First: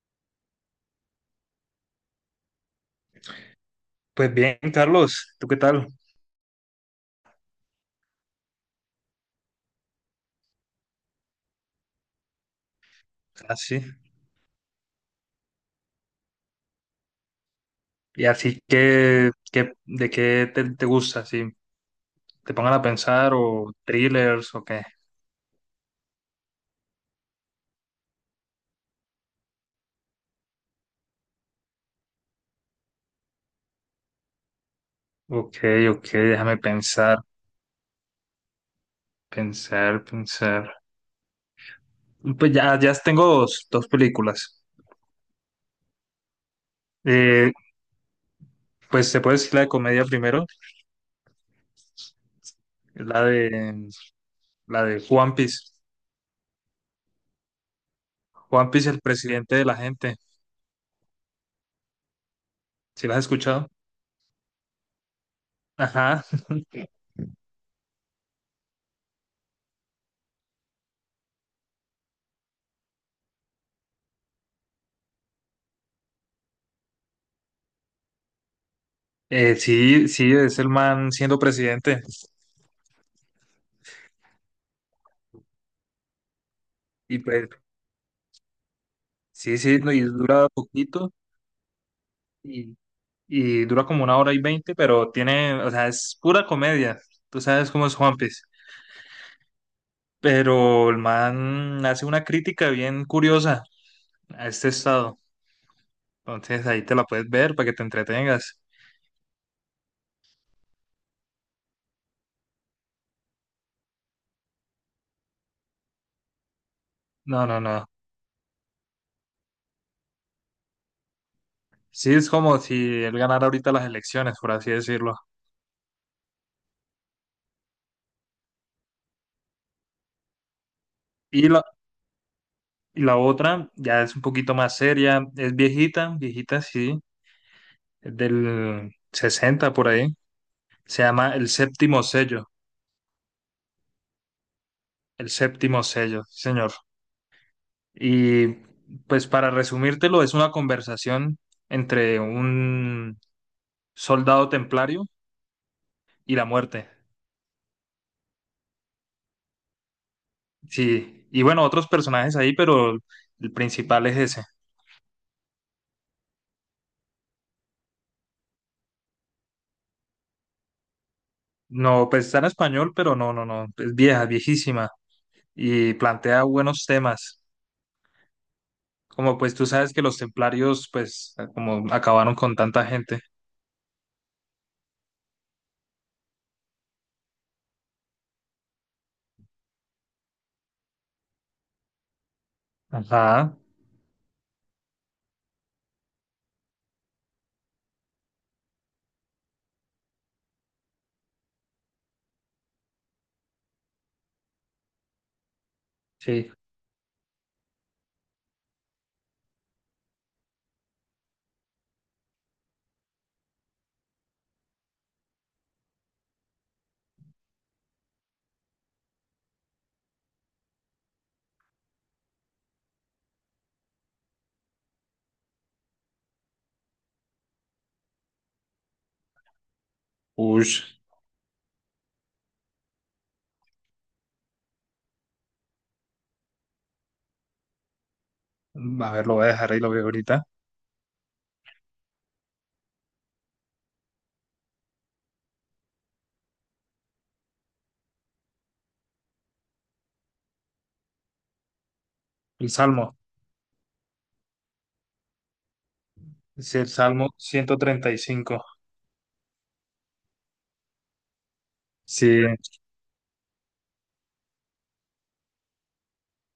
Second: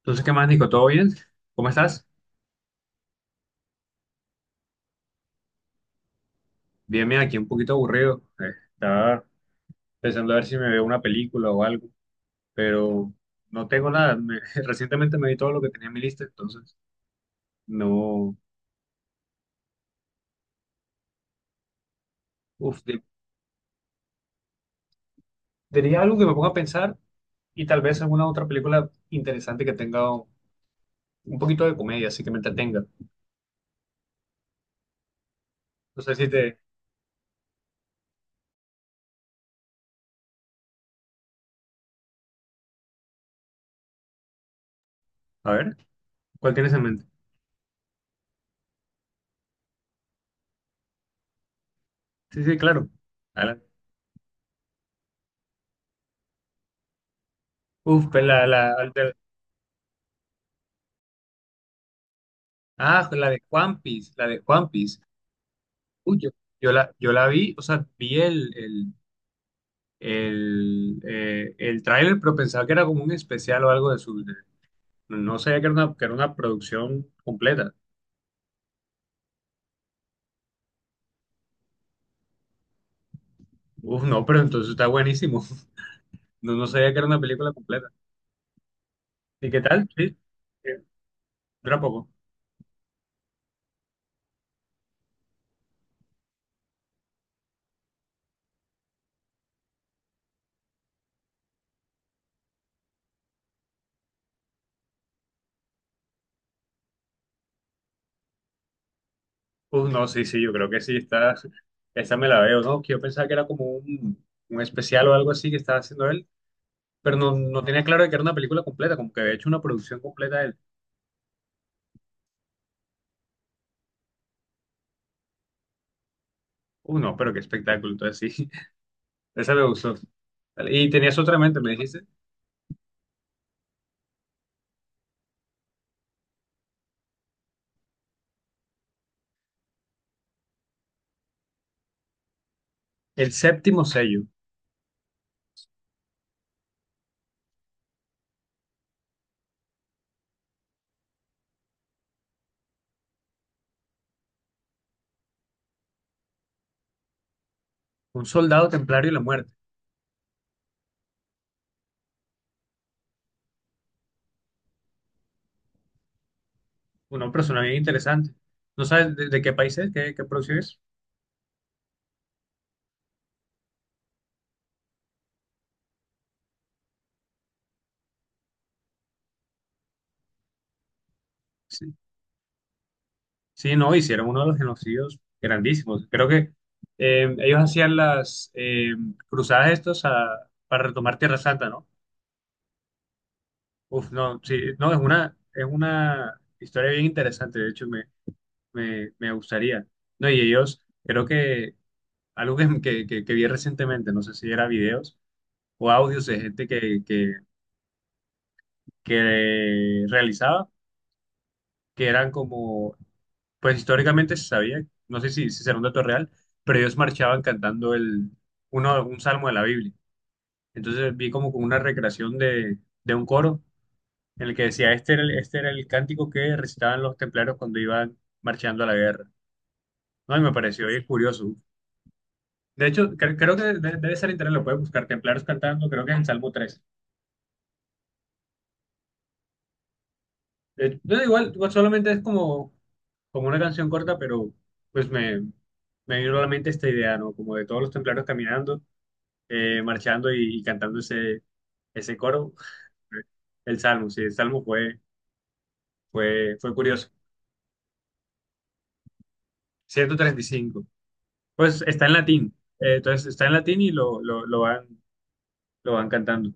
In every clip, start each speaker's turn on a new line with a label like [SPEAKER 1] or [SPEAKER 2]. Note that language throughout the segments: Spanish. [SPEAKER 1] Entonces, ¿qué más, Nico? ¿Todo bien? ¿Cómo estás?
[SPEAKER 2] Pues bien, Carlos, ¿tú qué tal?
[SPEAKER 1] Bien, bien, aquí un poquito aburrido. Estaba pensando a ver si me veo una película o algo, pero no
[SPEAKER 2] Así.
[SPEAKER 1] tengo nada. Recientemente me vi todo lo que tenía en mi lista, entonces
[SPEAKER 2] Y
[SPEAKER 1] no.
[SPEAKER 2] así ¿de qué te gusta? Si te pongan
[SPEAKER 1] Uf,
[SPEAKER 2] a pensar o thrillers o qué.
[SPEAKER 1] diría algo que me ponga a pensar y tal vez alguna otra película interesante que tenga un poquito de comedia, así que me entretenga.
[SPEAKER 2] Ok,
[SPEAKER 1] No
[SPEAKER 2] ok,
[SPEAKER 1] sé si te.
[SPEAKER 2] déjame pensar. Pues ya tengo dos películas.
[SPEAKER 1] A ver, ¿cuál tienes en mente?
[SPEAKER 2] Eh, pues se puede decir la de comedia primero,
[SPEAKER 1] Sí, sí, claro.
[SPEAKER 2] la
[SPEAKER 1] Adelante.
[SPEAKER 2] de la de One Piece.
[SPEAKER 1] Uf, pues
[SPEAKER 2] One Piece, el
[SPEAKER 1] la-
[SPEAKER 2] presidente de la gente. ¿Sí
[SPEAKER 1] ah,
[SPEAKER 2] la has
[SPEAKER 1] la de
[SPEAKER 2] escuchado?
[SPEAKER 1] Juan Piece, la de Juan. Uy,
[SPEAKER 2] Ajá.
[SPEAKER 1] yo la vi, o sea, vi el tráiler, pero pensaba que era como un especial o algo de no sabía que que era una producción completa.
[SPEAKER 2] Sí, sí, es el man siendo presidente.
[SPEAKER 1] Uf, no, pero entonces está buenísimo. No, no sabía que era
[SPEAKER 2] Y
[SPEAKER 1] una
[SPEAKER 2] pues
[SPEAKER 1] película completa. ¿Y
[SPEAKER 2] sí,
[SPEAKER 1] qué
[SPEAKER 2] sí,
[SPEAKER 1] tal?
[SPEAKER 2] no, y
[SPEAKER 1] Sí,
[SPEAKER 2] dura
[SPEAKER 1] eh,
[SPEAKER 2] poquito
[SPEAKER 1] dura poco.
[SPEAKER 2] y, y dura como 1 hora y 20, pero tiene, o sea, es pura comedia. Tú sabes cómo es Juanpis. Pero el man hace una crítica bien curiosa a este estado. Entonces ahí te la puedes ver para que te entretengas.
[SPEAKER 1] Uf, no, sí, sí, yo creo que sí, esa me la veo, ¿no? Que yo pensaba que era como un especial o algo así que estaba haciendo él, pero no,
[SPEAKER 2] No, no,
[SPEAKER 1] no tenía
[SPEAKER 2] no.
[SPEAKER 1] claro de que era una película completa, como que había hecho una producción completa él.
[SPEAKER 2] Sí, es como si él ganara ahorita las elecciones, por así decirlo.
[SPEAKER 1] Uf, no, pero qué espectáculo, entonces sí. Esa me gustó. Vale, y tenías otra en
[SPEAKER 2] Y
[SPEAKER 1] mente,
[SPEAKER 2] la,
[SPEAKER 1] me dijiste.
[SPEAKER 2] y la otra ya es un poquito más seria, es viejita, viejita, sí, es del 60 por ahí. Se llama El Séptimo Sello.
[SPEAKER 1] El séptimo sello,
[SPEAKER 2] El Séptimo Sello, sí, señor. Y pues para resumírtelo, es una conversación entre un soldado templario y la muerte.
[SPEAKER 1] un soldado templario y la muerte.
[SPEAKER 2] Sí, y bueno, otros personajes ahí, pero el principal es ese.
[SPEAKER 1] Una persona bien interesante. ¿No sabes de qué país es? Qué producción es?
[SPEAKER 2] No, pues está en español, pero no, no, no, es vieja, viejísima y plantea buenos temas. Como pues tú sabes que los templarios pues como
[SPEAKER 1] Sí.
[SPEAKER 2] acabaron con tanta gente.
[SPEAKER 1] Sí, no, hicieron uno de los genocidios grandísimos. Creo que ellos hacían las cruzadas para retomar Tierra Santa, ¿no?
[SPEAKER 2] Ajá,
[SPEAKER 1] Uf, no, sí, no, es una historia bien interesante. De hecho, me gustaría. No, y ellos, creo que algo que vi recientemente, no sé si era videos o audios de
[SPEAKER 2] sí.
[SPEAKER 1] gente que realizaba, que eran como, pues históricamente se sabía, no sé si será un dato real, pero ellos marchaban cantando un salmo de la Biblia. Entonces vi como una recreación de un coro en el que decía, este era el cántico que recitaban los templarios cuando iban marchando a la guerra. No, y me
[SPEAKER 2] Ush,
[SPEAKER 1] pareció bien curioso. De hecho, creo que debe ser internet, lo puedes buscar, templarios cantando, creo que es el Salmo 3.
[SPEAKER 2] a ver, lo voy a dejar ahí, lo veo ahorita.
[SPEAKER 1] De no, igual solamente es como una canción corta, pero pues me vino a la mente esta idea, ¿no? Como de todos los templarios caminando, marchando y cantando ese coro.
[SPEAKER 2] El Salmo.
[SPEAKER 1] El salmo, sí, el salmo fue
[SPEAKER 2] Es el
[SPEAKER 1] curioso.
[SPEAKER 2] Salmo 135.
[SPEAKER 1] 135. Pues está en
[SPEAKER 2] Sí,
[SPEAKER 1] latín. Entonces está en latín y lo van cantando.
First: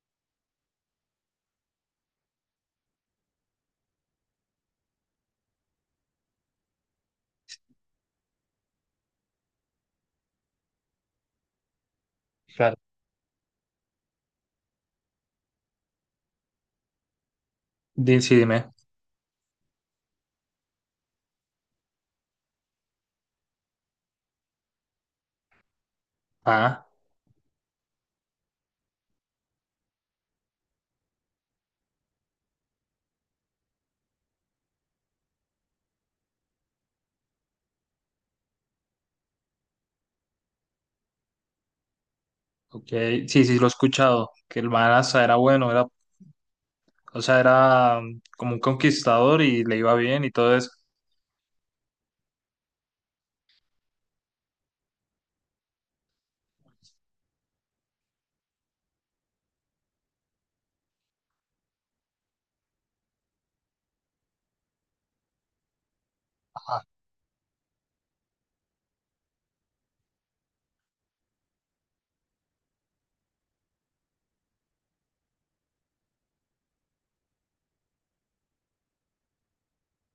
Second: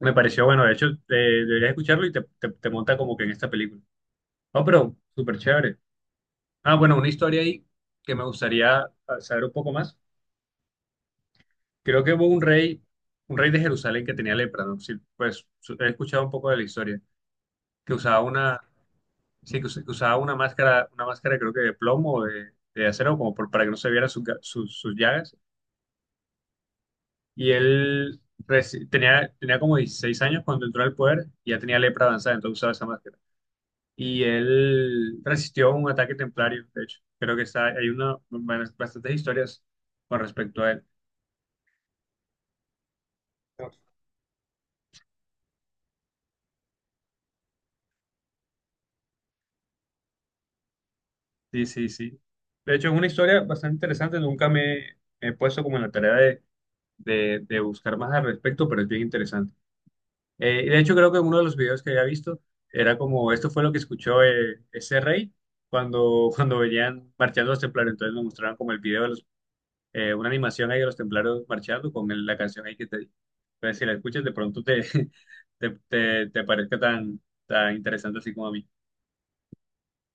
[SPEAKER 1] Me pareció bueno, de hecho, deberías escucharlo y te monta como que en esta película. Oh, pero súper chévere. Ah, bueno, una historia ahí que me gustaría saber un poco más. Creo que hubo
[SPEAKER 2] claro.
[SPEAKER 1] un rey de Jerusalén que tenía lepra, ¿no? Sí, pues he escuchado un poco de la historia, que
[SPEAKER 2] Sí, dime.
[SPEAKER 1] sí, que que usaba una máscara creo que de plomo de acero, como para que no se vieran sus llagas.
[SPEAKER 2] Ah,
[SPEAKER 1] Y él tenía como 16 años cuando entró al poder y ya tenía lepra avanzada, entonces usaba esa máscara. Y él resistió un ataque templario, de hecho. Creo que hay una, bastantes historias con respecto a él.
[SPEAKER 2] ok. Sí, sí, lo he escuchado. Que el man hasta era bueno, o sea, era como un conquistador y le iba bien y todo eso.
[SPEAKER 1] Sí, sí, sí. De hecho, es una historia bastante interesante. Nunca me he puesto como en la tarea de, de buscar más al respecto, pero es bien interesante. Y de hecho, creo que uno de los videos que había visto era como, esto fue lo que escuchó ese rey cuando, cuando
[SPEAKER 2] Ajá.
[SPEAKER 1] venían marchando los templarios. Entonces nos mostraron como el video de los, una animación ahí de los templarios marchando con la canción ahí que te di. Entonces, si la escuchas, de pronto te, te parezca tan, tan interesante así como a mí.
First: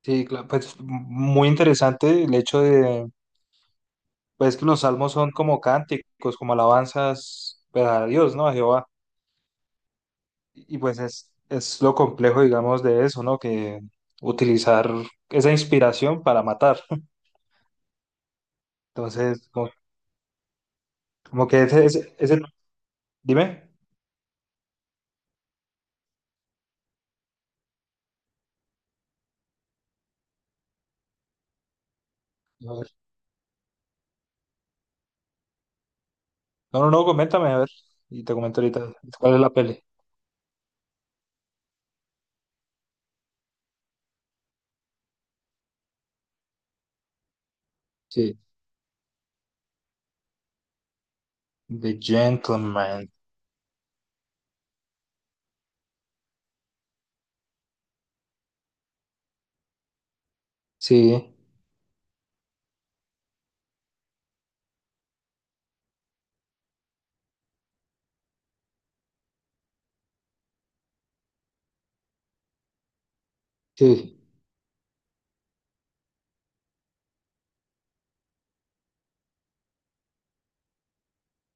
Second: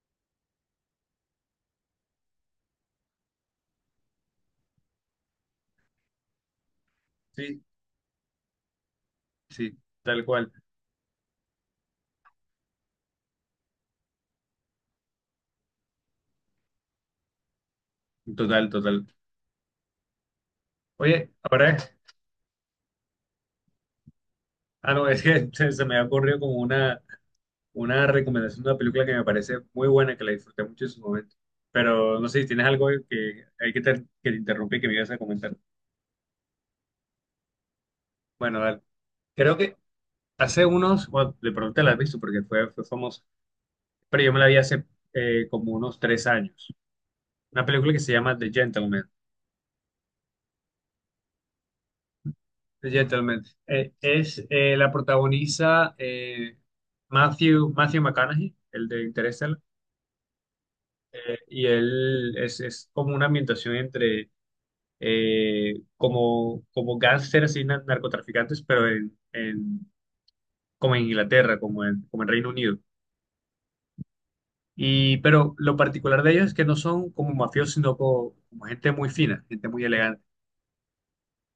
[SPEAKER 2] Sí, claro, pues muy interesante el hecho de, pues que los salmos son como cánticos, como
[SPEAKER 1] Sí,
[SPEAKER 2] alabanzas pues, a Dios, ¿no? A Jehová.
[SPEAKER 1] sí, tal cual.
[SPEAKER 2] Y pues es lo complejo, digamos, de eso, ¿no? Que utilizar esa inspiración para matar.
[SPEAKER 1] Total, total.
[SPEAKER 2] Entonces, como
[SPEAKER 1] Oye,
[SPEAKER 2] como que
[SPEAKER 1] ahora.
[SPEAKER 2] dime.
[SPEAKER 1] Ah, no, es que se me ha ocurrido como una, recomendación de una película que me parece muy buena, que la disfruté mucho en su momento. Pero no sé si tienes
[SPEAKER 2] A
[SPEAKER 1] algo
[SPEAKER 2] ver.
[SPEAKER 1] que hay que te interrumpí que me ibas a comentar.
[SPEAKER 2] No, no, no, coméntame, a ver. Y te
[SPEAKER 1] Bueno,
[SPEAKER 2] comento
[SPEAKER 1] dale.
[SPEAKER 2] ahorita cuál es la
[SPEAKER 1] Creo que
[SPEAKER 2] peli.
[SPEAKER 1] hace unos, bueno, de pronto te la has visto porque fue famosa, pero yo me la vi hace como unos 3 años. Una película que se llama
[SPEAKER 2] Sí.
[SPEAKER 1] The Gentleman.
[SPEAKER 2] The
[SPEAKER 1] The
[SPEAKER 2] Gentleman.
[SPEAKER 1] Gentleman. La protagoniza Matthew McConaughey, el de Interstellar,
[SPEAKER 2] Sí,
[SPEAKER 1] y él es como una ambientación entre como gángsters y narcotraficantes, pero como en Inglaterra, como en Reino Unido.
[SPEAKER 2] sí.
[SPEAKER 1] Y, pero lo particular de ellos es que no son como mafiosos, sino como gente muy fina, gente muy elegante,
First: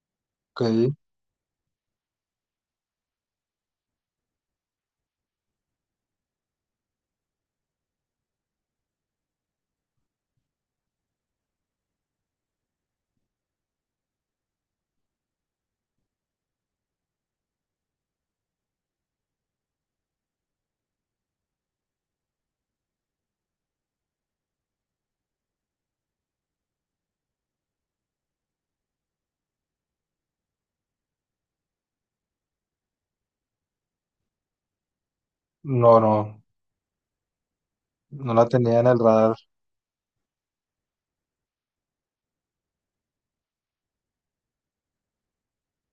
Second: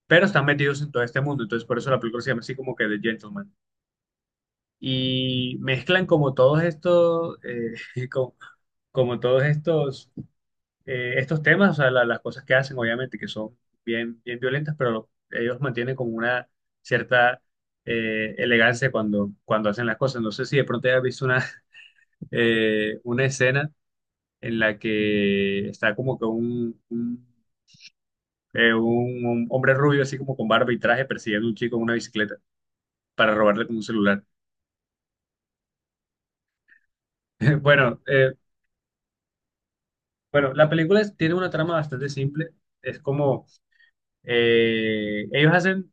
[SPEAKER 1] pero están metidos en
[SPEAKER 2] Ok.
[SPEAKER 1] todo este mundo, entonces por eso la película se llama así como que The Gentleman. Y mezclan como todos estos, como, como todos estos temas, o sea, las cosas que hacen, obviamente, que son bien, bien violentas, pero ellos mantienen como una cierta elegancia cuando hacen las cosas. No sé si de pronto hayas visto una, una escena en la que está como que un hombre rubio, así como con barba y traje, persiguiendo a un chico en una bicicleta para robarle como un celular.
[SPEAKER 2] No, no.
[SPEAKER 1] Bueno,
[SPEAKER 2] No la tenía en el radar.
[SPEAKER 1] bueno, la película tiene una trama bastante simple. Es como ellos hacen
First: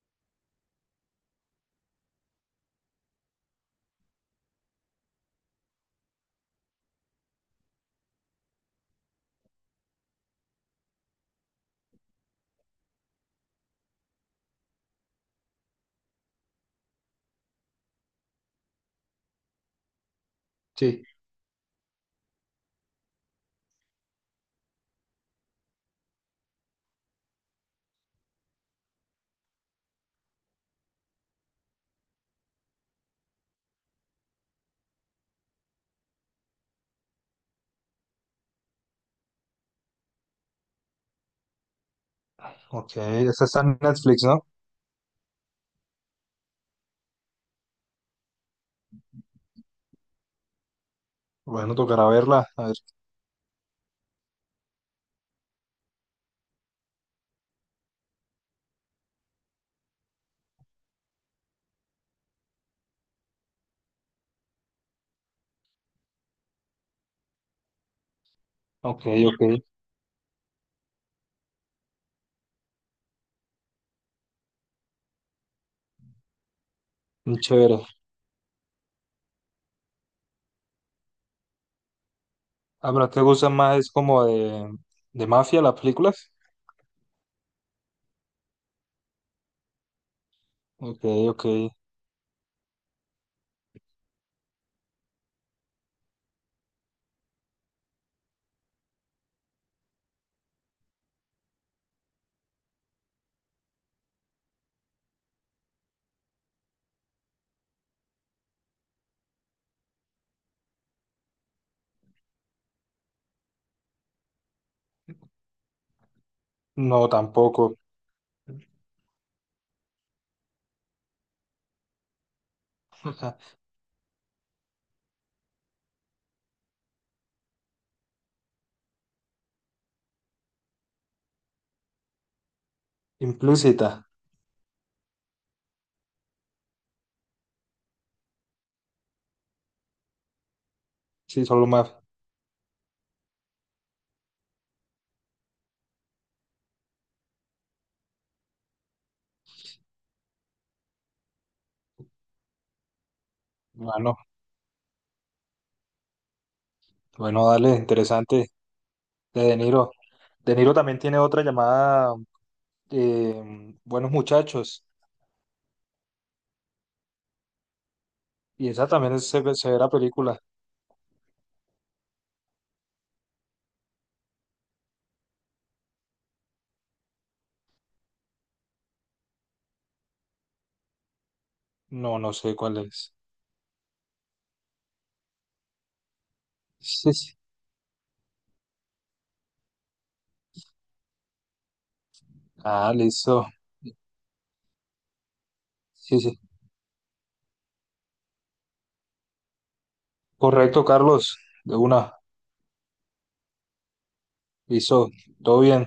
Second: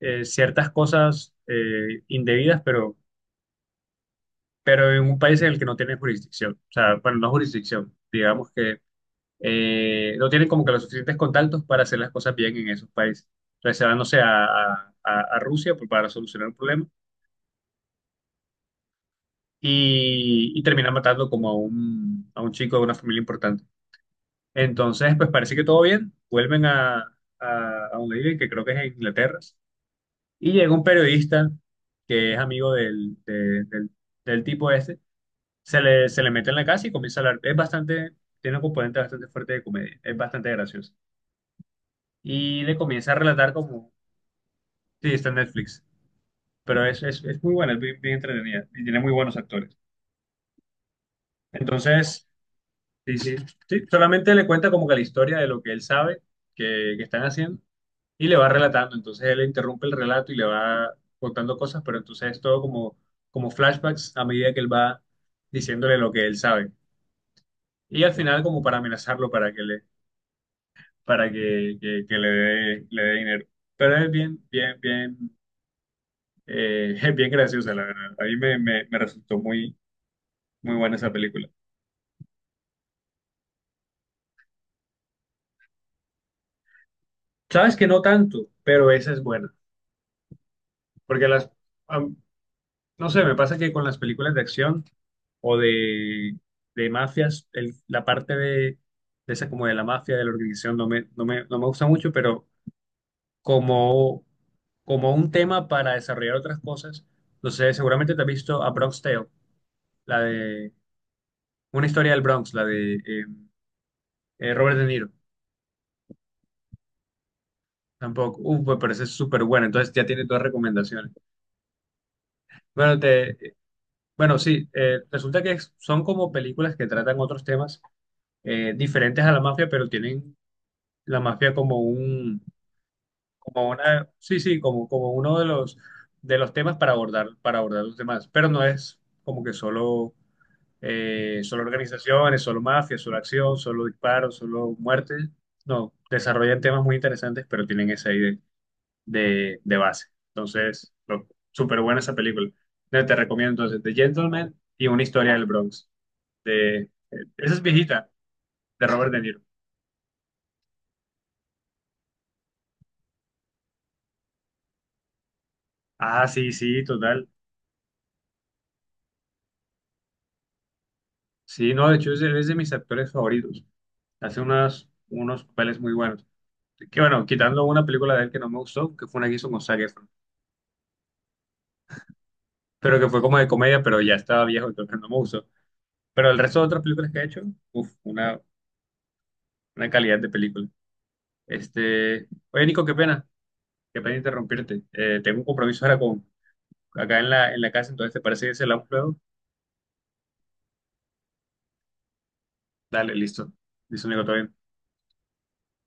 [SPEAKER 1] ciertas cosas indebidas, pero en un país en el que no tienen jurisdicción. O sea, bueno, no jurisdicción, digamos que no tienen como que los suficientes contactos para hacer las cosas bien en esos países. Entonces se van, no sé, a Rusia por para solucionar un problema y terminan
[SPEAKER 2] Sí.
[SPEAKER 1] matando como a un chico de una familia importante. Entonces, pues parece que todo bien, vuelven a donde viven, que creo que es en Inglaterra. Y llega un periodista que es amigo del tipo este, se le mete en la casa y comienza a hablar. Es bastante, tiene un componente bastante fuerte de comedia, es bastante gracioso. Y le
[SPEAKER 2] Ok.
[SPEAKER 1] comienza a
[SPEAKER 2] Esa
[SPEAKER 1] relatar
[SPEAKER 2] está en
[SPEAKER 1] como,
[SPEAKER 2] Netflix, ¿no?
[SPEAKER 1] sí, está en Netflix, pero es, es muy buena, es bien, bien entretenida y tiene muy buenos actores.
[SPEAKER 2] Bueno, tocará
[SPEAKER 1] Entonces,
[SPEAKER 2] verla. A ver.
[SPEAKER 1] sí, sí, sí, solamente le cuenta como que la historia de lo que él sabe que están haciendo y le va relatando. Entonces él interrumpe el relato y le va contando cosas, pero entonces es todo como flashbacks a medida que él va diciéndole lo que él sabe. Y al final como para
[SPEAKER 2] Ok,
[SPEAKER 1] amenazarlo
[SPEAKER 2] ok.
[SPEAKER 1] para para que le dé dinero. Pero es bien, bien, bien, es bien
[SPEAKER 2] Muy
[SPEAKER 1] graciosa,
[SPEAKER 2] chévere.
[SPEAKER 1] la verdad. A mí me resultó muy, muy buena esa película.
[SPEAKER 2] Ah, pero ¿te gusta más? Es como de mafia las películas.
[SPEAKER 1] Sabes que no tanto, pero esa es buena.
[SPEAKER 2] Ok,
[SPEAKER 1] Porque
[SPEAKER 2] ok.
[SPEAKER 1] las, no sé, me pasa que con las películas de acción o de mafias, la parte de esa como de la mafia, de la organización, no me gusta mucho, pero como, como un tema para desarrollar otras cosas, no sé, seguramente te has visto a Bronx Tale, la de una historia del Bronx, la de Robert De Niro,
[SPEAKER 2] No, tampoco.
[SPEAKER 1] tampoco, me parece súper buena, entonces ya tienes dos recomendaciones. Bueno, te, bueno, sí, resulta que son como películas que tratan otros temas diferentes a la mafia, pero tienen la mafia como un, como
[SPEAKER 2] Implícita.
[SPEAKER 1] una, sí, sí, como uno de los temas para abordar los demás, pero no es como que solo,
[SPEAKER 2] Sí,
[SPEAKER 1] solo
[SPEAKER 2] solo mafia.
[SPEAKER 1] organizaciones, solo mafia, solo acción, solo disparos, solo muerte, no, desarrollan temas muy interesantes, pero tienen esa idea de base, entonces, súper buena esa película, te recomiendo entonces The
[SPEAKER 2] Bueno,
[SPEAKER 1] Gentleman y Una historia del Bronx, de,
[SPEAKER 2] bueno,
[SPEAKER 1] esa es
[SPEAKER 2] dale,
[SPEAKER 1] viejita,
[SPEAKER 2] interesante.
[SPEAKER 1] de Robert De Niro.
[SPEAKER 2] De De Niro. De Niro también tiene otra llamada Buenos Muchachos.
[SPEAKER 1] Ah, sí, sí, total.
[SPEAKER 2] Y esa también se ve severa película.
[SPEAKER 1] Sí, no, de hecho es de mis actores favoritos. Hace unos papeles muy buenos. Que bueno, quitando una película de él que no me gustó, que fue una que hizo con Zac Efron,
[SPEAKER 2] No, no sé cuál
[SPEAKER 1] pero que
[SPEAKER 2] es.
[SPEAKER 1] fue como de comedia, pero ya estaba viejo, entonces no me gustó. Pero el resto de otras películas
[SPEAKER 2] Sí,
[SPEAKER 1] que ha
[SPEAKER 2] sí.
[SPEAKER 1] hecho, uff, una calidad de película. Oye, Nico,
[SPEAKER 2] Ah, listo.
[SPEAKER 1] qué pena interrumpirte. Tengo un compromiso ahora
[SPEAKER 2] Sí,
[SPEAKER 1] con,
[SPEAKER 2] sí.
[SPEAKER 1] acá en la, casa, entonces ¿te parece que se la un luego?
[SPEAKER 2] Correcto, Carlos. De una.
[SPEAKER 1] Dale, listo. Listo, Nico, todo bien.
[SPEAKER 2] Listo. Todo bien.